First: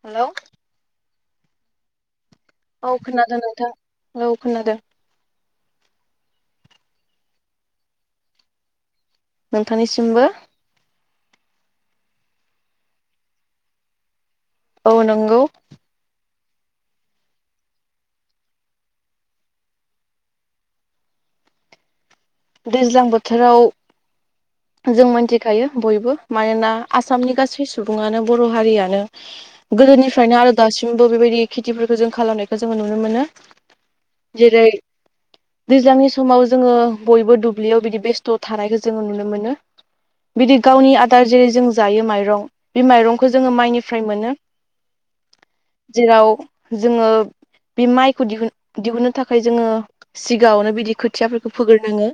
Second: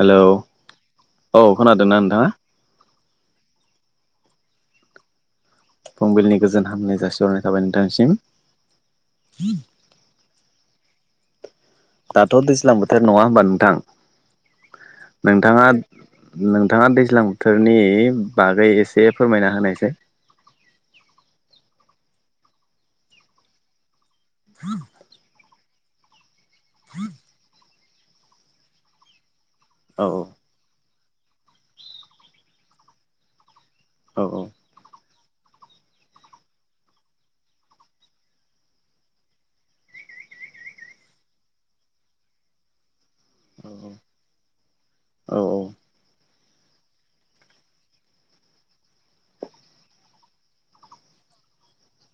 Hello औ खोनादोंना नोंथाङा? औ खोनादों नोंथां औ खोनादों। फुंबिलिनि गोजोन हामनाय जासिहरनाय थाबाय नोंथांनिसिम। नोंथांनिसिमबो। दाथ' दैज्लां बोथोर नङा होनोमबा नोंथां? औ नंगौ नोंथाङा नोंथाङा दैज्लां बोथोरनि बागै एसे फोरमायना होनायसाय। दैज्लां बोथोराव [inaudible] जों मोनथिखायो बयबो मानोना आसामनि गासै सुबुङानो बर' हारियानो औ गोदोनिफ्रायनो आरो दासिमबो बेबायदि खेथिफोरखौ जों खालामनायखौ जोङो नुनो मोनो। औ औ जेरै दैज्लांनि समाव जोङो बयबो दुब्लियाव बिदि बेस्थ' थानायखौ जोङो नुनो मोनो। बिदि गावनि आदार जेरै जों जायो माइरं। बे माइरंखौ जोङो औ माइनिफ्राय मोनो औ जेराव जोङो। बे माइखौ दिहुन दिहुननो थाखाय जोङो। सिगाङावनो बिदि खोथियाफोरखौ फोग्रोनङो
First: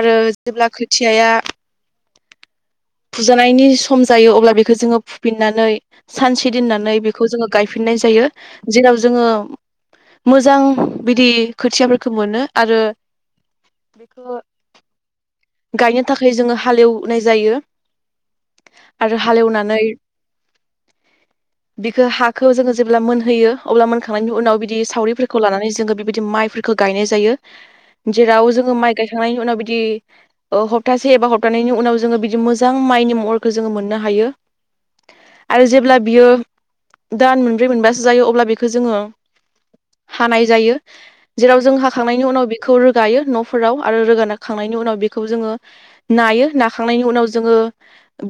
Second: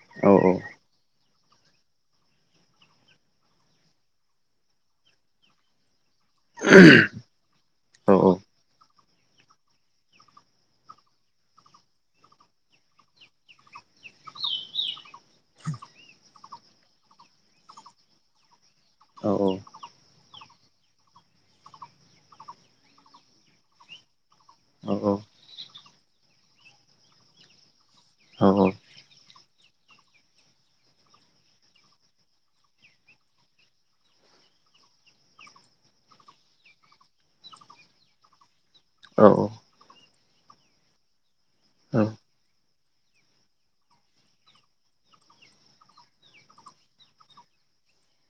आरो औ जेब्ला खोथियाया फुजानायनि सम जायो अब्ला बिखो जोङो फुफिननानै सानसे दोननानै बेखौ जोङो गायफिननाय औ जायो। जेराव जोङो मोजां बिदि खोथियाफोरखो मोनो आरो बिखो गायनो थाखाय जोङो हालेवनाय जायो आरो औ हालेवनानै बिखो हाखौ जोङो जेब्ला मोनहोयो अब्ला मोनखांनायनि उनाव बि दि औ औ सावरिफोरखौ लानानै जोङो बिबायदि माइफोरखौ गायनाय जायो जेराव जों औ माइ गायखांनायनि उनाव बिदि ओ ह्तासे एबा हप्तानैनि उनाव जोङो बिदि मोजां माइनि महरखौ जोङो मोननो हायो। आरो जेब्ला बियो दान मोनब्रै मोनबासो जायो अब्ला बेखौ जोङो औ औ हानाय जायो जेराव जों हाखांनायनि उनाव बे खौ रोगायो न'फोराव आरो रोगानाखांनायनि उनाव बिखौ जोङो नायो नाखांनायनि उनाव जोङो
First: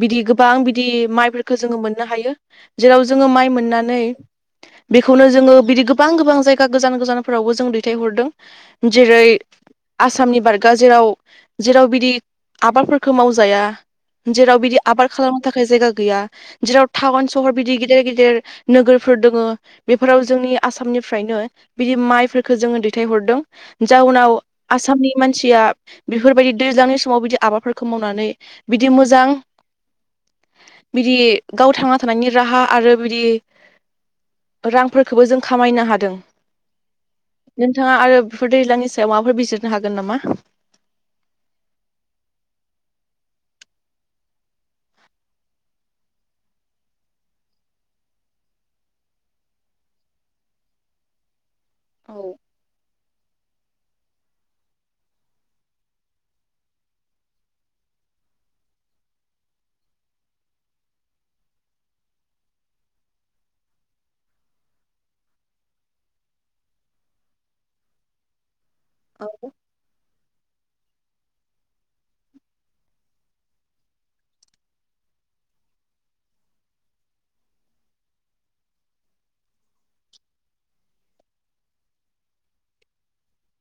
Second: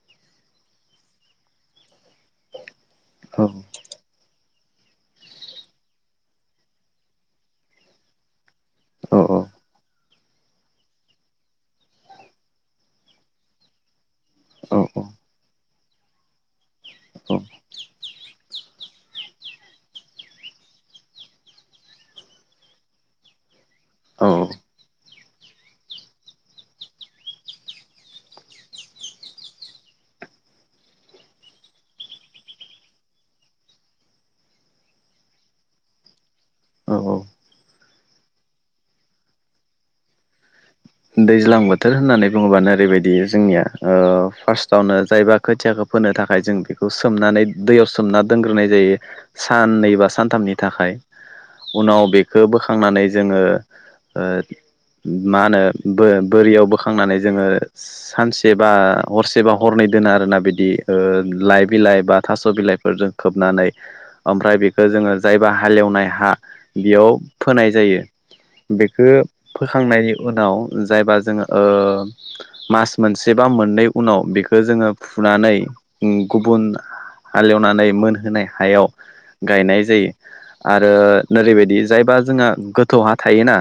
बिदि गोबां बिदि माइफोरखो जोङो मोननो हायो जेराव जोङो माइ मोननानै बेखौनो जोङो बिदि गोबां गोबां जायगा गोजान गोजानफोरावबो जों दैथायहरदों जेरै आसामनि बारगा जेराव जेराव बिदि आबादफोरखौ मावजाया जेराव बिदि आबाद खालामनो थाखाय जायगा गैया जेराव टाउन सहर बिदि गिदेर गिदेर नोगोरफोर दोङो बेफोराव जोंनि आसामनिफ्रायनो बिदि माइफोरखो जोङो दैथायहरदों। जाउनाव औ आसामनि मानसिया बिफ फोरबायदि दैज्लांनि समाव बिदि आबादफोरखौ मावनानै बिदि मोजां बिदि गाव थांना थानायनि राहा आरो बिदि रांफोरखोबो जों खामायनो हादों औ औ नोंथाङा आरो बिफोर दैज्लांनि सायाव माबाफोर बिजिरनो हागोन नामा? दैज्लां बोथोर होननानै बुङोब्लानो ओरैबायदि जोंनिया ओ फार्स्टआवनो जाय बाख खोथियाखौ फोनो थाखाय जों बेखौ सोमनानै दैयाव सोमना दोनग्रोनाय जायो। साननै बा सानथामनि थाखाय उनाव औ बेखौ बोखांनानै जोङो ओ मा होनो बो बोरियाव बोखांनानै जोङो सानसे बा हरसेबा हरनै दोनो आरोना बिदि ओ लाइ बिलाइ बा थास' बिलाइफोरजों खोबनानै ओमफ्राय बिखौ जोङो जायबा हालेवनाय हा बेयाव फोनाय जायो। बेखो औ फोखांनायनि उनाव जायबा जोङो ओ मास मोनसे बा मोननै उनाव बेखौ जोङो फुनानै उम गुबुन हालेवनानै मोनहोनाय हायाव गायनाय जायो। आरो ओरैबायदि जायबा जोंहा गोथौ हा थायोना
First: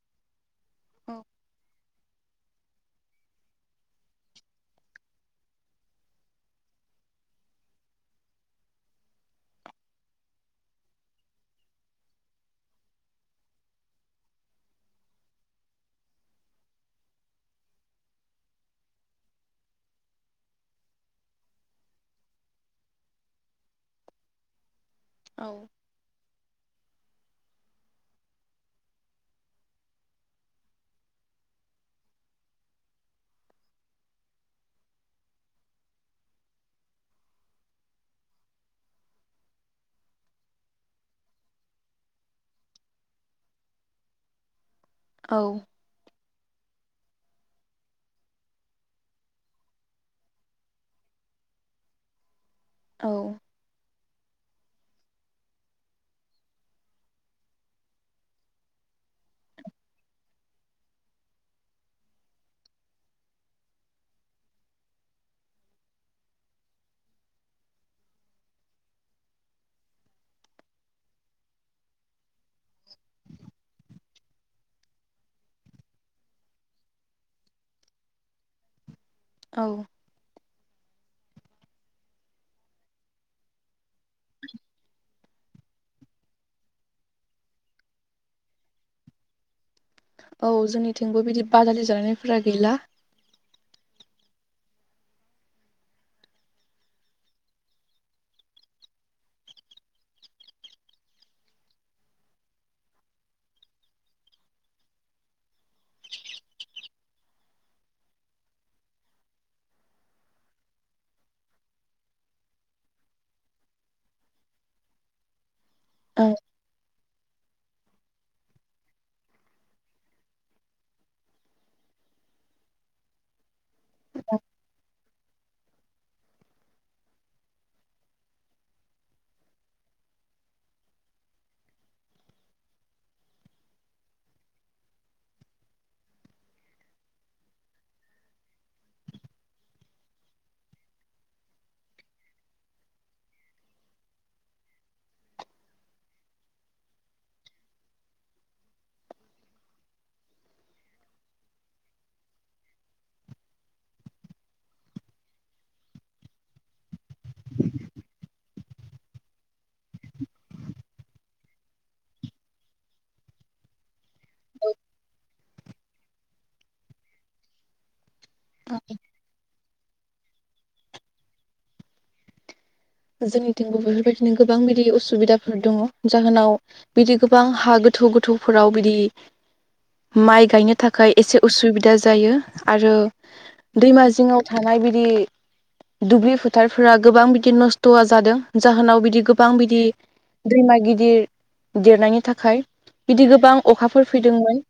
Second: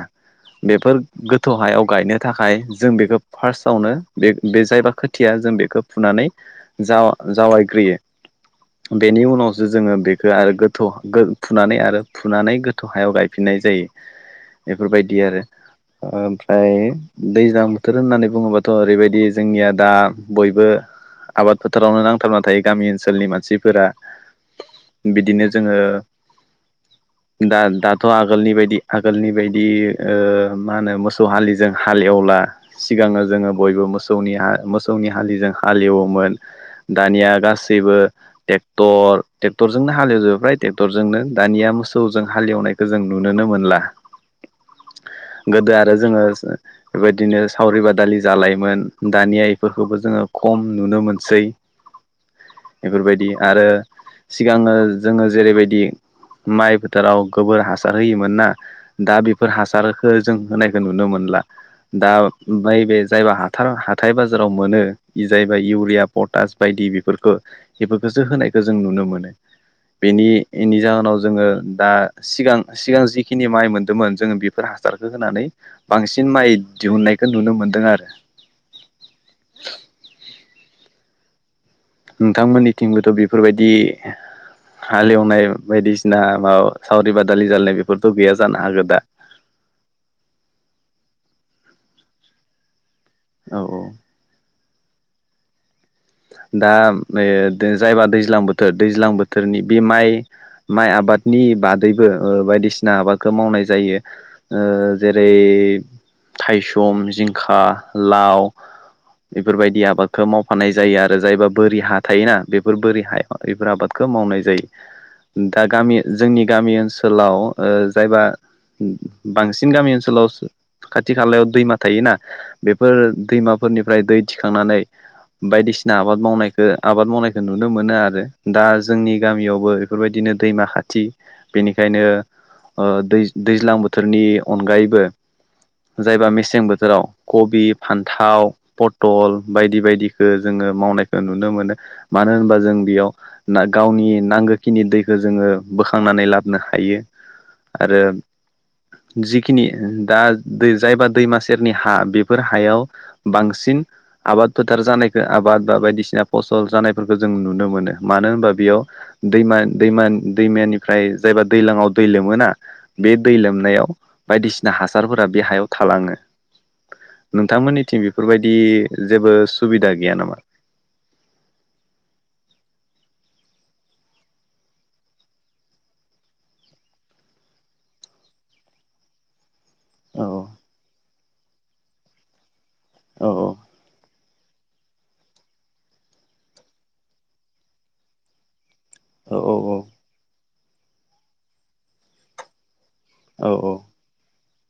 बेफोर गोथौ हायाव गायनो थाखाय जों बेखो फार्स्टआवनो बे बे जायबा खोथिया जों बेखौ फुनानै जाव जावायग्रोयो बेनि उनावसो जोङो बेखो आरो गोथौ फुनानै आरो फुनानै गोथ खौहायाव गायफिननाय जायो इफोरबायदि आरो ओमफ्रा ओइ दैज्लां बोथोर होननानै बुङोबाथ' ओरैबायदि जोंनिया दा बयबो आबाद फोथारावनो नांथाबना थायो गामि ओनसोलनि मानसिफोरा बिदिनो जोङो दा दाथ' आगोलनि बायदि आगोलनि बायदि ओ मा होनो मोसौ हालिजों हाल एवला। सिगाङो जोङो बयबो मोसौनि आ मोसौनि हालिजों हालेवोमोन। दानिया गासैबो ट्रेक्टर ट्रेक्टरजोंनो हालेवजोबाय ट्रेक्टरजोंनो दानिया मोसौजों हालेवनाय जों नुुनोनो मोनला औ गोदो आरो जोङो बेबायदिनो सावरि बादालि जालायोमोन दानिया एफोरखौबो जोङो खम नुनो मोनसै। बेफोरबायदि आरो सिगाङो जोङो जेरैबायदि माइ फोथोराव गोबोर हासार होयोमोन ना दा बेफोर हासारखो जों होनाय नुनो मोनला। दा ओमफाय बे जायबा हाथार हाथाय बाजाराव मोनो जायबा इउरिया पटास बायदि बेफोरखो बेफोरथौसो होनायखौ जों नुनो मोनो। बेनिनि एनि जाहोनाव जोङो दा सिगां सिगां जिखिनि माइ मोन्दोंमोन जोङो बेफोर हासारखौ होनानै बांसिन माइ दिहुननायखौ नुनो मोन्दों आरो। औ। नोंथांमोननिथिंबोथ' बेफोरबायदि हालेवनाय बायदिसिना माबा सावरि बादालि जालनाय बेफोरथ' गैया जानो हागौ दा। औ जोंनिथिंबो बिदि बादालि जालायनायफोरा गैला। औ औ। दा ओ जायबा दैज्लां बोथोर दैज्लां बोथोरनि बे माइ माइ आबादनि बादैबो ओ बायदिसिना आबादखौ मावनाय जायो। ओ जेरै थाइसम जिंखा लाव बेफोरबायदि आबादखौ मावफानाय जायो आरो जायबा बोरि हा थायोना बेफोर बोरि हाया बेफोर आबादखौ मावनाय जायो। दा गामि ओ जोंनि गामि ओनसो सोलाव ओ जायबा बांसिन गामि ओनसोलाव खाथि खालायाव दैमा थायोना बेफोर दैमाफोरनिफ्राय दै थिखांनानै बायदिसिना आबाद मावनायखौ आबाद मावनायखौ नुनो मोनो आरो दा जोंनि गामियावबो बेफोरबायदिनो दैमा खाथि बेनिखायनो ओ दै दैज्लां बोथोरनि अनगायैबो जायबा मेसें बोथोराव कबि फान्थाव पथल बायदि बायदि जोङो मावनायखौ नुनो मोनो मानो होनबा जों बेयाव ना गावनि नांगोखिनि दैखौ जोङो बोखांनानै लाबोनो हायो। आरो जिखिनि दा जायबा दैमा सेरनि हा बेफोर हायाव बांसिन आबाद फोथार जानाय आबाद बा बायदिसिना फसल जानायफोरखौ जों नुनो मोनो मानो होनबा बेयाव दैमा दैमा दैमानिफ्राय जायबा दैजलांआव दै लोमोना बे दै लोमनायाव बायदिसिना हासारफोरा बे हायाव थालाङो नोंथांमोननिथिं बे-घ- बेफोरबायदि जेबो सुबिदा गैया नामा? जोंनिथिंबो बेफोरबायदिनो गोबां बिदि असुबिदाफोर दङ जाहोनाव बिदि गोबां हा गोथौ गोथौफोराव बिदि माइ गायनो थाखाय एसे उसुबिदा जायो आरो औ औ। दैमा जिङाव थानाय बिदि दुब्लि फोथारफोरा गोबां बिदि नस्थ द'वा जादों जाहोनाव बिदि गोबां बिदि दैमा गिदिर देरनायनि थाखाय बिदि गोबां अखा फोर फैदोंमोन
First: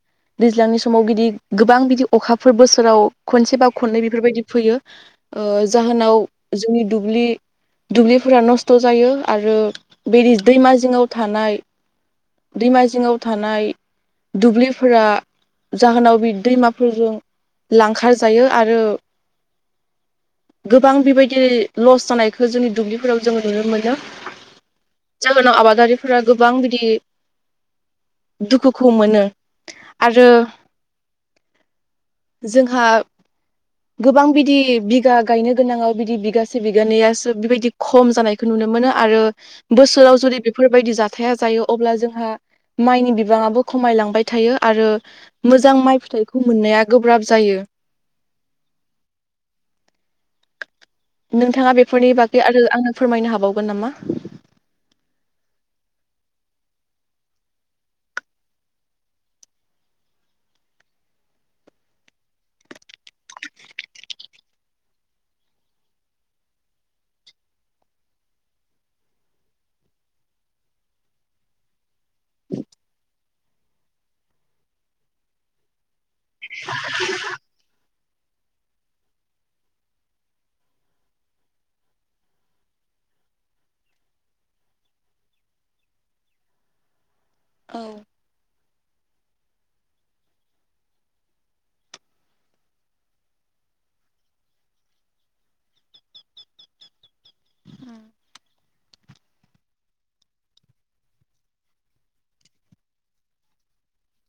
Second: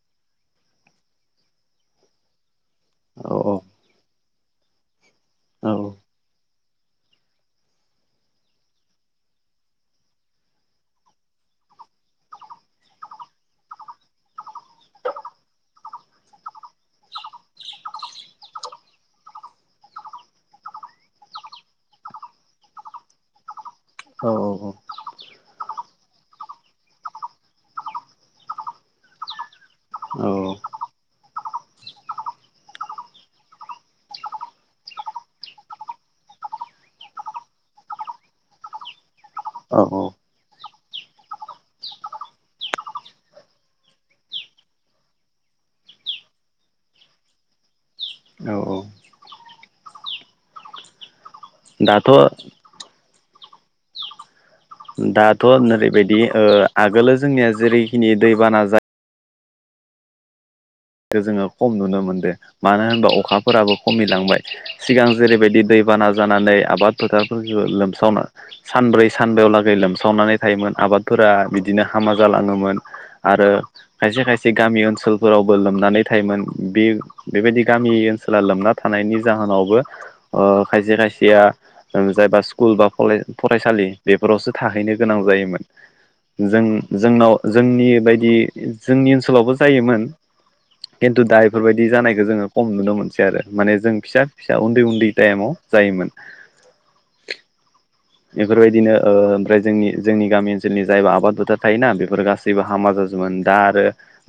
दैज्लांनि समाव बिदि गोबां बिदि अखाफोर बोसोराव खनसे बा खननै बेफोरबायदि फैयो जाहोनाव जोंनि दुब्लि दुब्लिफोरा नस्थ' जायो आरो बे दैमा जिङाव थानाय दैमा जिङाव थानाय दुब्लिफोरा जाहोनाव बे दैमाफोरजों लांखार जायो आरो गोबां बेबायदि लस जानायखौ जोंनि दुब्लिफोराव जोंङो नुनो मोनो? औ औ औ जाहोनाव आबादारिफोरा गोबां बिदि दुखुखौ मोनो आरो जोंहा गोबां बिदि बिगा गायनो गोनांङाव बिदि बिगासे बिगानैयासो बिबायदि खम जानायखौ नुनो मोनो आरो बोसोराव जुदि फोरफोरबायदि जाथाया जायो अब्ला जोंहा माइनि बिबांङाबो खमायलांबाय थायो आरो मोजां माइ फिथाइखौ मोननाया गोब्राब जायो। औ औ नोंथांङा बेफोरनि दाथ' बागै आरो आंनो फोरमायनो हाबावगोन नामा? दाथ' ओरैबायदि आगोलो जोंनिया जेरैखिनि दैबाना जायो। जोंङो खम नुनो मोनदों मानो होनबा अखाफोराबो खमायलांबाय। सिगां जेरैबायदि दैबाना जानानै आबाद फोथारफोरखौ लोमसावनो सानब्रै सानबायाव लागै लोमसावनानै थायोमोन आबाद फोर बिदिनो हामा जालांङोमोन आरो खायसे खायसे गामि ओनसोलफोरावबो लोमनानै थायोमोन बे बेबायदि गामि ओनसोला लोमना थानायनि जाहोनावबो खायसे खायसेया जायबा स्कुल बालेज फरायसालि बेफोरावसो थाहैनो गोनां जायोमोन जों जोंनाव औ जोंनि बायदि जोंनि ओनसोलावबो जायोमोन खिन्थु दा बेफोरबायदि जानायखौ जोंङो खम नुनो मोनसै आरो। माने जों फिसा फिसा उन्दै उन्दै टाइमाव जायोमोन। ह बेफोरबायदिनो ओमफ्राय जोंनि जोंनि गामि ओनसोलनि जायबोा आबाद बोथार थायोना बेफोर गासैबो जेबो हामा जाजोबोमोन दा आरो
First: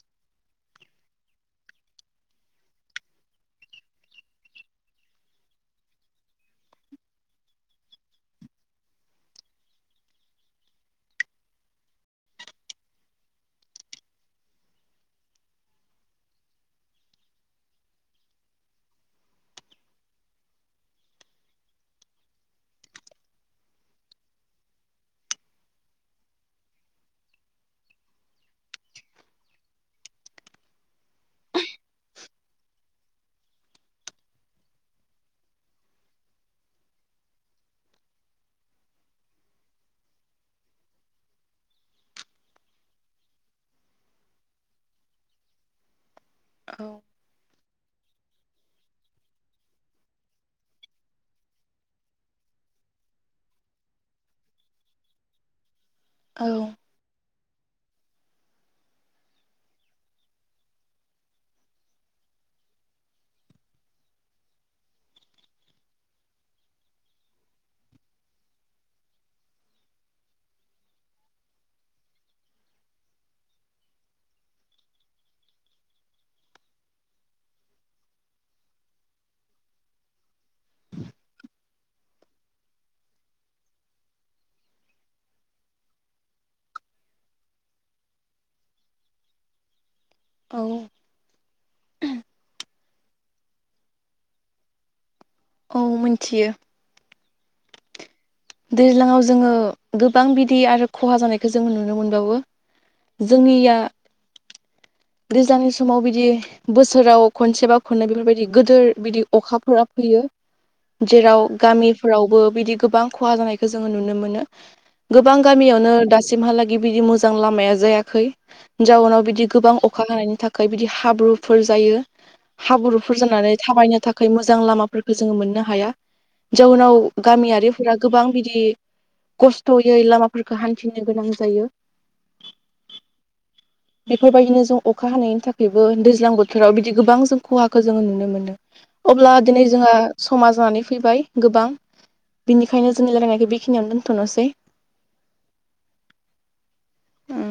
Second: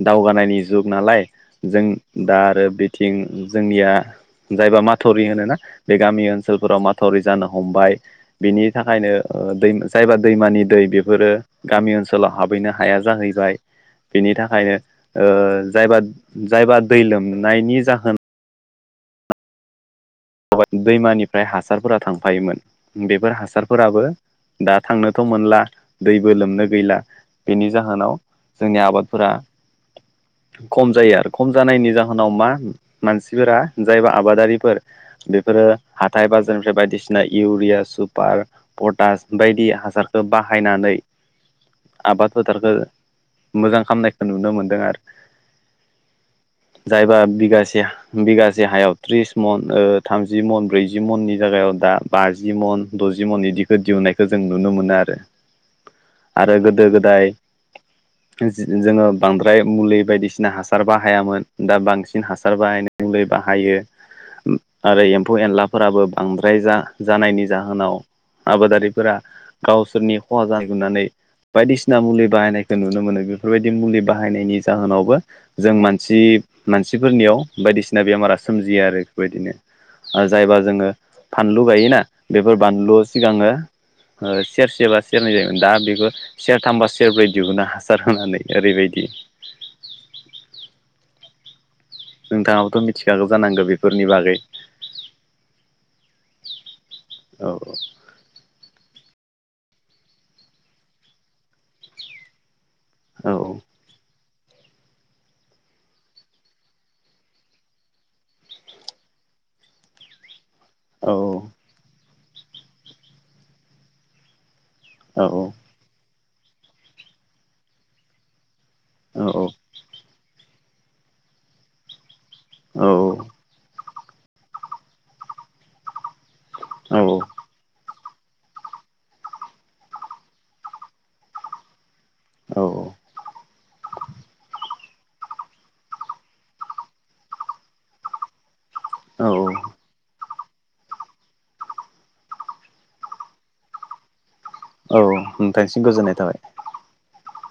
दावगानायनि जुग नालाय जों दा आरो बेथिं जोंनिया जायबा माथरि होन ना बे गामि ओनसोलफोराव माथरि जानो हमबाय बिनि थाखायनो दै जायबा दैमानि दै बेफोरो गामि ओनसोलाव हाबहैनो हाया जाहैबाय बेनि थाखायनो जायबा जायबा दै लोमनायनि जाहोनाव दैमानिफ्राय हासारफोरा थांफायोमोन बेफोर हासारफोराबो दा थांनोथ' मोनला दैबो लोमनो गैला बेनि जाहोनाव जोंनि आबादफोरा खम जायो आरो खम जानायनि जाहोनाव मा? मानसिफोरा जायबा आबादारिफोर बेफोरो हाथाय बाजारनिफ्राय बायदिसिना इउरिया सुपार पटास बायदि हासारखौ बाहायनानै आबाद फोथारखौ मोजां खालामामनायखौ नुनो मोनदों आरो औ जायबा बिगासे बिगासे हायाव त्रिस मन थामजि मन ब्रैजि मननि जायगायाव दा बाजि मन द'जि मननि दि दिहुननायखौ जों नुनो मोनो आरो औ आरो गोदो गोदाय जोंङो बांद्राय मुलि बायदिसिना हासार बाहायामोन दा बांसिन हासार बाहायनाय जोलै बाहायो आरो एम्फौ एनलाफोराबो बांद्राय जा जानायनि जाहोनाव आबादारिफोरा गावसोरनि खहा जागोन होननानैय बायदिसिना मुलि बाहायनायखौ नुनो मोनो। बेफोरबायदि मुलि बाहायनायनि जाहोनावबो जों मानसि मानसिफोरनियाव बायदिसिना बेमारा सोमजियो आरो बेफोरबायदिनो आरो जायबा जोंङो फानलु गायोना बेफोर बानलु सिगांङो? सेरसेबा सेरनै जायोमोन दा बेखौ सेर थामबा सेरब्रै दिहुना हासार होनानै ओरैबायदि औव नोंथांङाबोथ' मिथिखागौ जानांगौ बेफोरनि बागै? औ मिथियो औ औ दैज्लाङाव जोङो गोबां बिदि आरो खहा जानायखौ जोङो नुनो मोनबावो औ जोंनिया दैजलांनि समाव बिदि बोसोराव खनसेबा खननै बेफोरबायदि गिदिर बिदि अखाफोरा फैयो औ जेराव गामिफोरावबो बिदि गोबां खहा जानायखौ जोङो नुनो मोनो। औ गोबां गामियावनो दासिमहालागै बिदि मोजां लामाया जायाखै जाउनाव औ औ बिदि गोबां जानायनि थाखाय बिदि हाब्रुफोर जायो। औ हाब्रुफोर जानानै थाबायनो थाखाय थाखाय मोजां लामाफोरखौ जोङो मोननो हाया औ जउनाव गामियारि फोर गोबां बिदि खस्थ'यै लामाफोरखौ हान्थिनो गोनां जायो। औ औ बेफोरबायदिनो जों अखा हानायनि थाखायबो दैज्लां बोथोराव बिदि गोबां जों खहाखौ जोङो नुनो मोनदों। औ अब्ला दिनै जोंहा समा जानानै फैबाय गोबां बिनिखायनो जोंनि रायलायनायखौ बेखिनियावनो दोन्थ'नोसै औ नोंथांनिसिम गोजोननाय थाबाय। उम